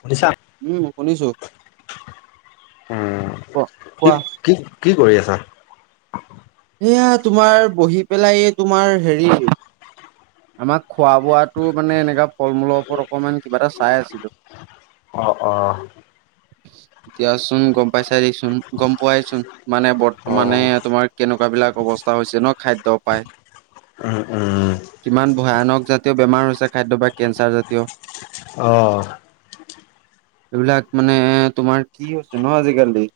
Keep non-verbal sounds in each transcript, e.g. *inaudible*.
শুনিছা? উম শুনিছো উম, ক কি কোৱা কি কি কৰি আছা? সেয়া তোমাৰ বহি পেলাই এই তোমাৰ হেৰি আমাক খোৱা বোৱাটো মানে এনেকা ফল মূলৰ ওপৰত অকমান কিবা এটা চাই আছিলোঁ। অ', অ'। এতিয়াচোন, গম পাইছাই দিয়াচোন, গম পোৱাইচোন। মানে বৰ্তমানে অ'। তোমাৰ কেনেকুৱা বিলাক অৱস্থা হৈছে ন' খাদ্য পায়। উম, উম। কিমান ভয়ানক জাতীয় বেমাৰ হৈছে খাদ্য বা কেঞ্চাৰ জাতীয়। অ'। এইবিলাক মানে তোমাৰ কি হৈছে ন' আজিকালি।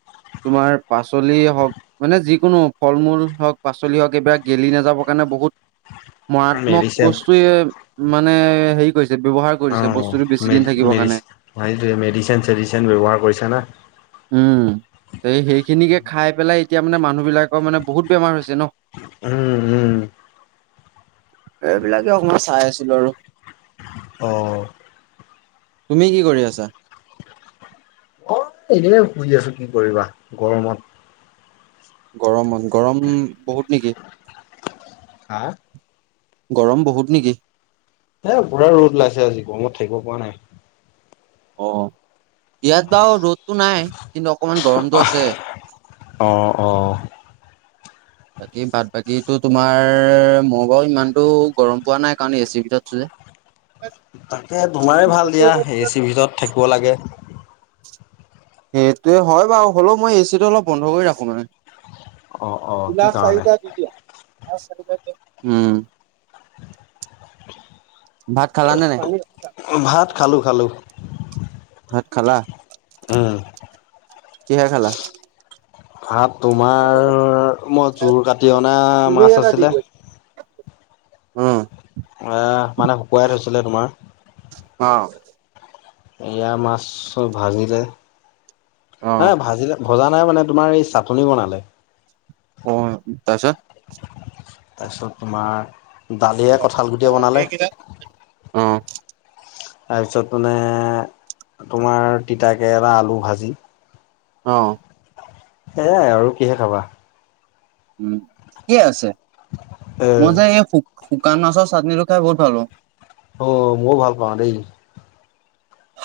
তোমাৰ পাচলি হওক মানে যিকোনো ফল মূল হওঁক, পাচলি হওঁক এইবিলাক গেলি নাযাবৰ কাৰণে বহুত মৰাত মক মেডিচিন বস্তুৱে মানে হেৰি কৰিছে ব্যৱহাৰ কৰিছে অ' বস্তুটো মে বেছি দিন থাকিব মেডিচ কাৰণে। সেইটোৱে মেডিচেন চেডিচেন ব্যৱহাৰ কৰিছে না। উম, এই সেইখিনিকে খাই পেলাই এতিয়া মানে মানুহবিলাকৰ মানে বহুত বেমাৰ হৈছে ন'। উম, উম। এইবিলাকে অকণমান চাই আছিলোঁ আৰু। অ'। তুমি কি কৰি আছা? এনে শুই আছোঁ, কি কৰিবা গৰমত। গৰম, গৰম বহুত নেকি? হা? গৰম বহুত নেকি? এ, পুৰা ৰ'দ ওলাইছে আজি, গৰমত থাকিব পৰা নাই। অ' ইয়াত বাৰু ৰ'দটো নাই কিন্তু অকমান গৰমটো আছে। অ', অ'। বাকী বাট বাকীতো তোমাৰ মই বাৰু ইমানটো গৰম পোৱা নাই কাৰণ এচিৰ ভিতৰত আছোঁ যে। *inaudible* তাকে তোমাৰে ভাল দিয়া এ চিৰ ভিতৰত থাকিব লাগে। সেইটোৱে হয় বাৰু, হ'লেও মই এচিটো অলপ বন্ধ কৰি ৰাখোঁ মানে। অ', অ' কি গিলাচ কাৰণে? চাৰিটা দি দিয়া *unintelligible* উম। ভাত খালা নে নাই? ভাত খালোঁ খালোঁ। ভাত খালা? উম। কিহে খালা? ভাত তোমাৰ, মই জোৰ কাটি অনা মাছ আছিলে। উম। অই মানে শুকুৱাই থৈছিলে তোমাৰ? অ'। এয়া মাছব ভাজিলে, হে অ', ভাজিলে ভজা নাই মানে তোমাৰ এই চাটনি বনালে। অই', তাৰপিছত? তাৰপিছত তোমাৰ দালিয়ে, কঁঠাল গুটিয়ে বনালে। অ', তাৰপিছত মানে তোমাৰ তিতাকেৰেলা, আলু ভাজি। অ'। এয়াই আৰু কিহে খাবা। উম, ঠিকে আছে, এ মই যে এই শু শুকান মাছৰ চাটনিটো খাই বহুত ভাল পাওঁ। অ', মইও ভাল পাওঁ দেই।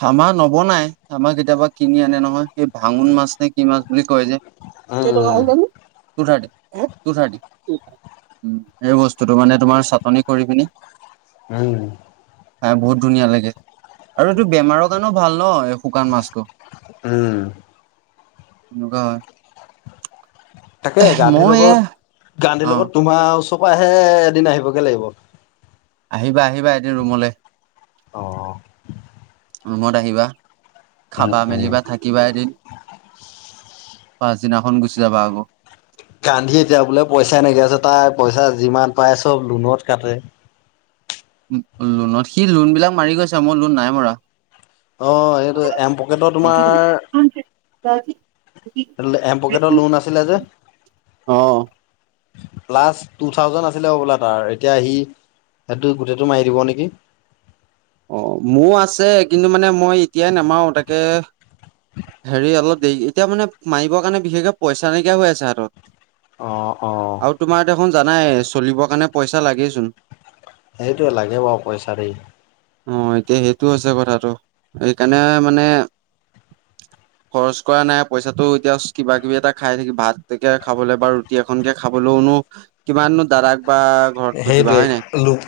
আমাৰ নবনাই, আমাৰ কেতিয়াবা কিনি আনে নহয়। এই ভাঙুন মাছ নে কি মাছ বুলি কয় যে? কেইটকা উম হল জানো? টো থাৰ্টি টো থাৰ্টি। উম, সেই বস্তুটো মানে তোমাৰ চাটনি কৰি পিনি *unintelligible* খাই বহুত ধুনীয়া লাগে। আৰু এইটো বেমাৰৰ কাৰণেও ভাল ন' এই শুকান মাছটো। উম। এনুকোৱা হয়। তাকে গান্ধীৰ ময়ো এয়া লগত, গান্ধীৰ অ', লগত তোমাৰ ওচৰ পৰাহে এদিন আহিবগে লাগিব। আহিবা আহিবা এদিন ৰুমলে। অঁ। ৰুমত আহিবা, উম খাবা উম। মেলিবা থা কিবা এদিন পাছদিনাখন গুচি যাবা আকৌ। গান্ধী এতিয়া বোলে পইচা নাইকীয়া আছে, তাৰ পইচা যিমান পাই চব লোনত কাটে। লোনত সি লোনবিলাক মাৰি গৈছে মোৰ লোন নাই মৰা। অ এইটোৱে এম পকেটৰ তোমাৰ তাত এল এম পকেটৰ লোন আছিলে যে? অ অ প্লাছ টু থাউজেণ্ড আছিলে হ'বলা তাৰ এতিয়া আহি সেইটো গোটেইটো মাৰি দিব নেকি? অ মোৰ আছে কিন্তু মানে মই এতিয়াই নামাৰো তাকে হেৰি অলপ দেৰি এতিয়া মানে মাৰিবৰ কাৰণে বিশেষকে পইচা নাইকিয়া হৈ আছে হাতত। অঁ অঁ। আৰু তোমাৰ দেখোন জানাই চলিবৰ কাৰণে পইচা লাগেচোন। সেইটোৱে লাগে বাৰু পইচা দেই। অ এতিয়া সেইটো হৈছে কথাটো সেইকাৰণে মানে *inaudible* খৰচ কৰা নাই পইচাটো জাষ্ট কিবা কিবি এটা খাই থাকি ভাতকে খাবলৈ বা ৰুটি এখনকে খাবলৈওনো কিমাননো দাদাক বা ঘৰত খুজিবা সেইটোৱে হয় নাই লোক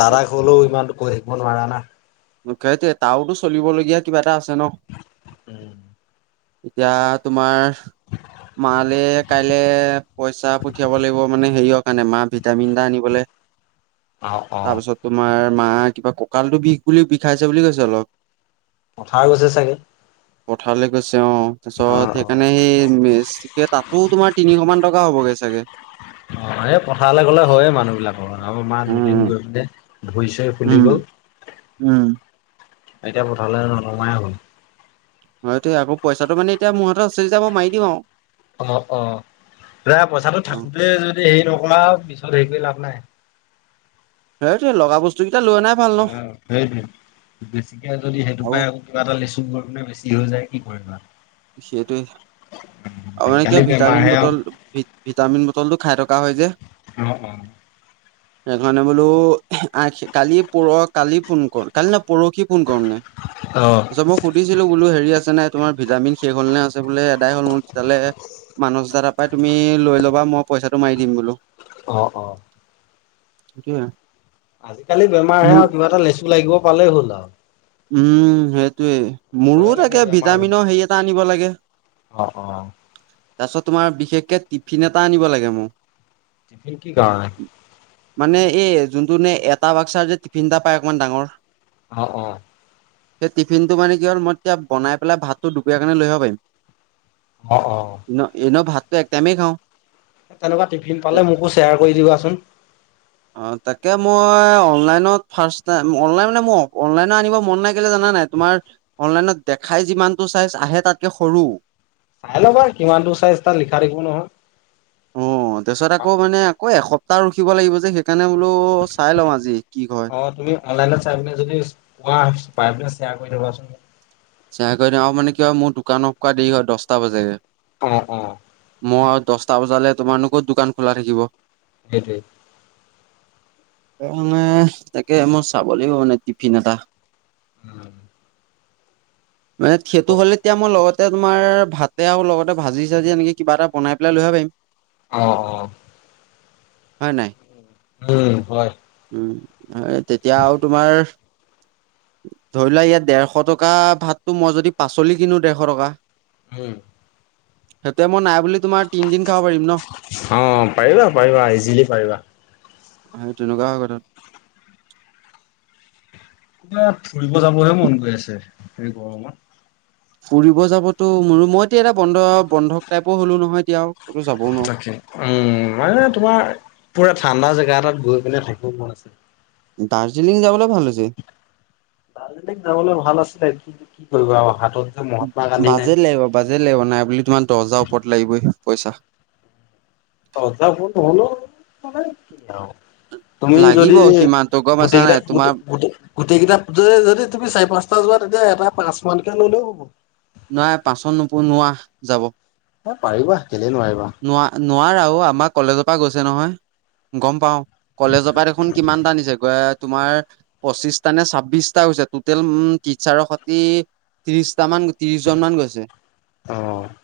দাদাক হ'লেও ইমানতো কৈ থাকিব নোৱাৰা না দুখটো তাৰওতো চলিবলগীয়া কিবা এটা আছে ন? উম। এতিয়া তোমাৰ মালে কাইলে পইচা পঠিয়াব লাগিব মানে হেৰিৰ কাৰণে মা ভিটামিন এটা আনিবলে। অ' অ' তাৰপিছত তোমাৰ মা কিবা কঁকালটো বিষ। পুলি বিষাইছে বুলি কৈছে অলপ পথাৰ গৈছে চাগে? পথাৰলে গৈছে অ অ' তাৰপিছত অ'। সেইকাৰণে মানে সেই মেজ তাতো তোমাৰ তিনিশ মান টকা হ'বগে চাগে? অ এই পথাৰলে গলে হয়ে মানুহ বিলাকৰ আ মা দুদিন উম গৈ পিনে ধুৰিছো। ফুলি উম গ'ল। উম। এতিয়া পথাৰলৈ নমাই হ'ল। হয়টো আকৌ পইচাটো মে এতিয়া মোৰ হাততে আছে যদি মই মাৰি দিম আৰু অ অ এয়া পইচাটো অ থাকোতে যদি হেৰি নকৰা পিছত হেৰি কৰি লাভ নাই। সেইটোৱে লগা বস্তু লৈ অনা অ সেই বেছিকে যদি সেইটো আৰু পাই আ কিবা এটা লেচু গৰ মনে বেছি হৈ যায় কি কৰিবা? সেইটোৱে আৰু মানে আজিকালি কিয় ভিটামিন বেমাৰহে আৰু বটল। ভিটামিন বটলটো খাই থকা হয় যে অ, অ, সেইকাৰণে বোলো আ কালি পৰ কালি ফোন কৰ কালি না পৰহি ফোন কৰোতে অ তাৰপাছত মই সুধিছিলোঁ হেৰি আছেনে? তোমাৰ ভিটামিন। শেষ হ'ল নে আছে বোলে এদাই হ'ল মোৰ জালে মানচ দাদা পাই তুমি লৈ ল'বা মই পইচাটো মাৰি দিম বোলোঁ। অ, অ, কি? আজিকালি বেমাৰ আহে আৰু কিবা এটা লেচু লাগিব পালেই হ'ল আৰু উম সেইটোৱে। মোৰো ভয়ে লাগে তাকে বেমাৰ বুলি ভিটামিনৰ ক'লে। হেৰি এটা আনিব লাগে। অ অ তাৰপিছত তোমাৰ বিশেষকে টিফিন এটা আনিব লাগে মোক। টিফিন কি কাৰণে? মানে এ যোনটো মানে এটা বাক্সাৰ যে টিফিন এটা পাই অকণমান ডাঙৰ। অ, অ, সেই টিফিনটো মানে কি হল মই এতিয়া বনাই পেলাই ভাতটো দুপৰীয়া কাৰণে লৈ আহিব পাৰিম। অ, অ, এনেও ভাতটো এক টাইমেই খাওঁ। তেনেকুৱা টিফিন পালে মোকো শ্বেয়াৰ কৰি দিবাচোন। অ তাকে মই অনলাইনত ফাৰ্ষ্ট টাইম অনলাইন মানে মই অনলাইনো আনিব মন নাই কেলে জানানে নাই তোমাৰ অনলাইনত দেখাই যিমানটো চাইজ আহে তাতকে সৰু চাই ল'বা কিমান টো চাইজ তাত লিখা থাকিব নহয়। অ তাৰপিছত আকৌ মানে আকৌ এসপ্তাহ ৰখিব লাগিব যে সেই তেনেহলেও, চাই লও আজি কি হয়। অঁ তুমি অনলাইনত চাই পিনে যদি পোৱা পাই পিনে শ্বেয়াৰ কৰি থবাচোন। ছেয়াৰ কৰি দিম, আৰু মানে কি হয়, মোৰ দোকান অফ কৰা দেৰি হয়, দছটা বাজেগৈ। অ, অ। মই দছ টা বজালে তোমাৰনো ক'ত দোকান খোলা থাকিব! সেইটোৱেই অনলাইন তাকে, মই চাব লাগিব মানে টিফিন এটা। উম মানে সেইটো হ'লে তেতিয়া মই লগত তে মই ভাতে আৰু লগতে ভাজি চাজি এনেকে কিবা এটা বনাই পেলাই লৈ আহিব পাৰিম। অ' হয় নাই? উম, হয়। উম, হয় তেতিয়া আৰু তোমাৰ ধৰি লোৱা ইয়াত দেৰশ টকা ভাতটো, মই যদি পাচলি কিনো দেৰশ টকা উম সেইটো সময় নাই বুলি তোমাৰ তিনদিন খাব পাৰিম ন অ', পাৰিবা, পাৰিবা, ইজিলি পাৰিবা। সেই তেনেকুৱা হয় কথাটো ক'ৰবাত ফুৰিব যাবহে মন গৈ আছে, এই গৰমত ফুৰিব যাবতো মোৰো মই এতিয়া এটা বন্ধ বন্ধক টাইপৰ হ'লো নহয় এতিয়াও আও তাকে উম, মানে তোমাৰ পুৰা ঠাণ্ডা জেগা এটাত গৈ পিনে থাকিব মন আছে। দাৰ্জিলিং যাবলৈ ভাল হৈছে। দাৰ্জিলিং যাবলৈ ভাল আছিলে, কিন্তু কি কৰিবা আও হাতত যে মহাত্মা গান্ধী নাই। বাজেট লাগিব, বাজেট লাগিব, নাই বুলি তোমাৰ দহ হাজাৰৰ ওপৰত লাগিব পইচা। দহ হাজাৰ ওপৰত নহ'লেও হ'ব, মানে কি আও তুমি লাগিব যদি সিমানতো গম পাইছা গোটেই কেইটা নাই তোমাৰ গোটে, গোটে গোটেইকেইটা, গোটেই যদি তুমি চাৰি পাঁচটা যোৱা তেতিয়া এটা পাঁচ মানকে হ'লেও হ'ব। নাই পাঁচত নোপো নোৱাৰা, যাব। এ পাৰিবা, কেলেই নোৱাৰিবা! নোৱা, নোৱাৰা অ', আমাৰ কলেজৰপা গৈছে নহয়, গম পাওঁ। কলেজৰপা দেখোন কিমান টা নিছে, *unintelligible* তোমাৰ পঁচিশটা নে ছাব্বিশটা হৈছে, টোটেল উম টিচাৰৰ সতি ত্ৰিশটা মান, ত্ৰিশ জন মান গৈছে। অ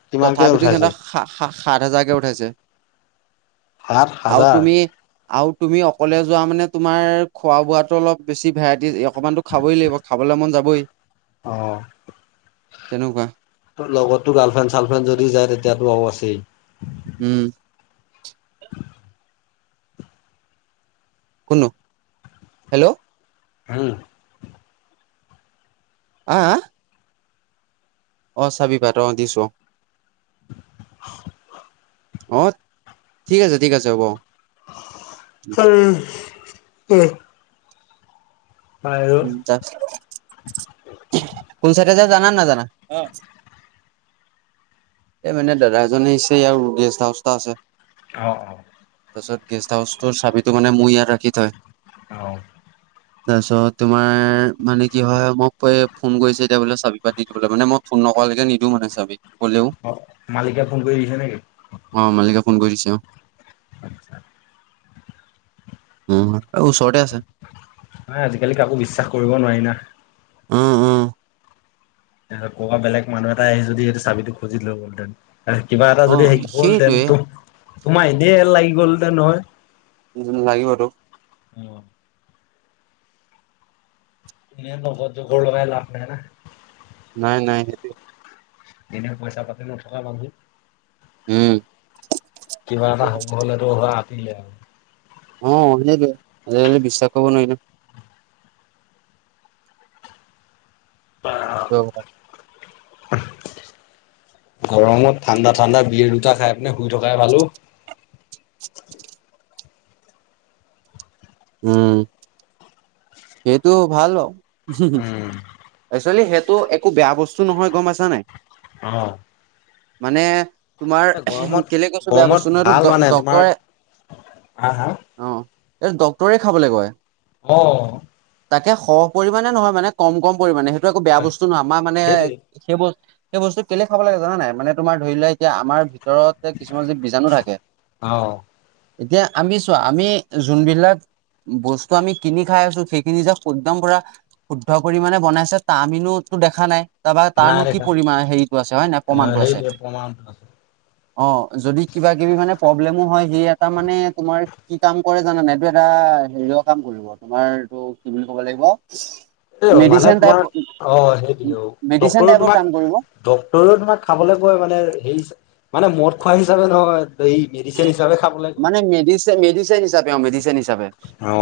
কিমানকে তথাপিতো উঠাইছে সিহঁতৰ সা সা, সাত হাজাৰকে উঠাইছে। সাত আৰু হাজাৰ তুমি আৰু তুমি অকলে যোৱা মানে তোমাৰ খোৱা বোৱাটো অলপ বেছি ভেৰাইটি, অকমানতো খাবই লাগিব, খাবলৈ মন যাবই। অ' তেনেকুৱা তো লগততো গাৰ্লফ্ৰেণ্ড চাৰ্লফ্ৰেণ্ড যদি যায়, তেতিয়াতো আৰু আছেই উম কোননো? হেল্ল' *inaudible* আ, আ অ চাবি পাৰ অ দিছো অ *inaudible* অঁ ঠিক আছে ঠিক আছে হ'ব উম উম হয় আৰু দাকছিলো কুন চাইডে যাই জানা নাজানা এই মানে দাদা এজনে ইছে ইয়াৰ গেষ্ট হাউচ এটা আছে অঁ অঁ তাৰপিছত গেষ্ট হাউচৰ চাবিটো মানে মোৰ ইয়াত ৰাখি থয় অ তাৰপিছত তোমাৰ মানে কি হয় মোক ফোন কৰিছে এতিয়া বোলে চাবি পাত দি দিবলে মানে মই ফোন নকৰালৈকে নিদিওঁ মানে চাবি ক'লেও অ মালিকে ফোন কৰি দিছে নেকি অ মালিকে ফোন কৰি দিছে আতছা উম আৰু ওচৰতে আছে ন আজিকালি কাকো বিশ্বাস কৰিব নোৱাৰি না উম উম তাৰিছ ক বেলেগ মানুহ এটা আহি যদি এইটো চাবিো খুজিলৈ গ'লহেতেন কিবা এটা অ যদি শিকে গ'ল দেন সেইটোৱে তোম তোমাৰ এনেই লাগি গল দেন নহয় লাগিবতো অ এনেই জগতৰ চগৰ লগাই লাভ নাই না নাই নাই সেইতোৱে এনেও পইচা পাতি নথকা মানুহ উম কিবা এটা হ'ব হলেতো হোৱা আতিলে আৰু অ অ সেইটোৱে আজিকালি বিশ্বাস কৰিব নোৱাৰি অ গৰমত ঠাণ্ডা ঠাণ্ডা বিয়েৰ দুটা খাই পিনে শুই থকাই ভালো উম সেইটো ভাল বাৰু উম একচোৱেলি সেইটো একো বেয়া বস্তু নহয় গম পাইছা নাই অ মানে তোমাৰ এ গৰমত কেলে কৈছো বেয়া গৰমত বস্তু এতো ভাল মানে তোমাৰ ডক্তৰে হা হা অ এই ডক্তৰে খাবলৈ কয় অ তাকে সৰহ পৰিমাণে নহয় মানে কম কম পৰিমাণে সেইটো একো বেয়া বস্তু নহয় আমাৰ মানে সেইটোৱে সেই ব সেই বস্তু কেলে খাব লাগে জান নাই মানে তোমাৰ ধৰি লোৱা এতিয়া আমাৰ ভিতৰত কিছুমান যীৱ বীজাণু থাকে অ', এতিয়া আমি চো আমি যোনবিলাক বস্তু আমি কিনি খাই আছো সেইখিনি যে একদম পুৰা শুদ্ধ পৰিমাণে বনাইছে ত আমিনোতো দেখা নাই তাৰপা নাই তাৰনো কি দেখা পৰিা হেৰিটো আছে হয় নাই অ', প্ৰমাণটো আছে সেইটোৱে প্ৰমাণ অ যদি কিবা কিবি মানে প্ৰব্লেমো হয় সেই এটা মানে তোমাৰ কাম কৰে জানা নাই, এইটো এটা হেৰিয়ৰ কাম কৰিব তোমাৰ এইটো কি বুলি ক'ব লাগিব এই মানে মেডিচিন তোমাৰ টাইপ অ সেইটো অ মেডিচিন ডাক্তৰে টাইপৰ তোমাক কাম কৰিব ডাক্তৰে তোমাক খাবলৈ কয় মানে হেৰি মানে মদ খোৱা হিচাপে নহয় হেই মানে মেডিচিন হিচাপে অঁ মেডিচিন হিচাপে। অ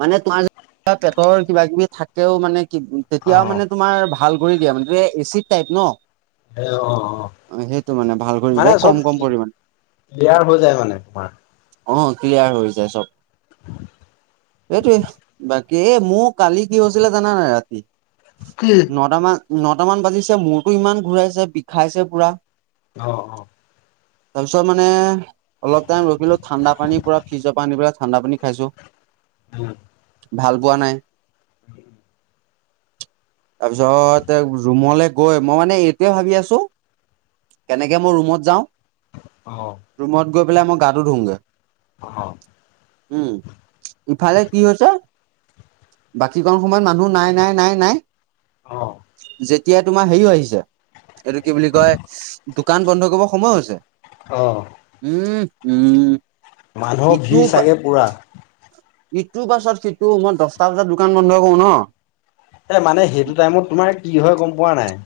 মানে তোমাৰ যে পেটৰ কিবা কিবি থাকেও মানে তেতিয়াও মানে তোমাৰ ভাল কৰি দিয়া মানে এচিড টাইপ ন। এ অ অ সেইটো মানে ভাল কৰি যায় কম কম পৰিমানে। ক্লিয়েৰ হৈ যায় মানে তোমাৰ। আহ ক্লিয়াৰ হৈ যায় চব। সেইটোৱে বা কী এ মোৰ কালি কি হৈছিলে জানা নাই ৰাতি। কি? নটামান নটামান বাজিছে মূোৰতো ইমান ঘূৰাইছে বিষাইছে পুৰা। অ অ। তাৰপিছত মানে অলপ টাইম ৰখিলো ঠাণ্ডা পানীৰ পুৰা ফ্ৰিজৰ পৰা আনি পেলাই ঠাণ্ডা পানী খাইছো। উম ভাল পোৱা নাই। *inaudible* তাৰপিছত ৰুমলে গৈ মই মানে এইটোয়ে ভাবি আছো। কেনেকে মই ৰুমত যাওঁ। অঁ। ৰুমত গৈ পেলাই মই গাটো ধুওঁগৈ। অহ উম ইফালে কি হৈছে বাকীকণ সময়ত মানুহ নাই নাই নাই নাই। অ। যেতিয়া তোমাৰ হেৰিও আহিছে এইটো কি বুলি কয় দোকান বন্ধ কৰিব সময় হৈছে। অ। উম হোম। মানুহৰ ভিৰ চাগে পূৰা। ইটোৰ পাছত সিটো মই দহটা বজাত দোকান বন্ধ কৰো ন। এ মানে সেইটো টাইমত তোমাৰ কি হয় গম পোৱা নাই।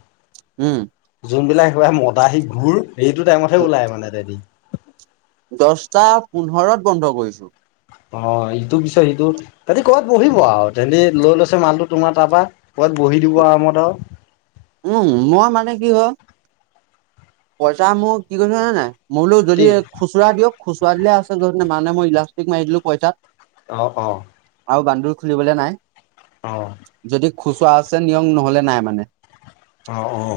উম। যোনবিলাক একেবাৰে মদাহি ঘূৰ সেইটো টাইমতহে ওলাই মানে তাহাতি। দহটা পোন্ধৰত বন্ধ কৰিছো। অ ইটো পিছত সিটো। তাহাতি কবাত বহিব আৰু তেহেঁতি লৈ লৈছে মালটো তোমাৰ তাৰ পৰা কবাত বহি দিব আৰামত আৰু। উম মই মানে কি হয় পইচা মোক কি কৈছে জানা নাই মই বোলো যদি কি খুচুৰা দিয়ক খুচুৰা দিলে আছে মানে মই ইলাষ্টিক মাৰি দিলো পইচাত। অঁ অঁ। আৰু বান্দোল খুলিবলে নাই। অ। যদি খুচুৰা আছে নিয়ক নহলে নাই মানে। অ অ।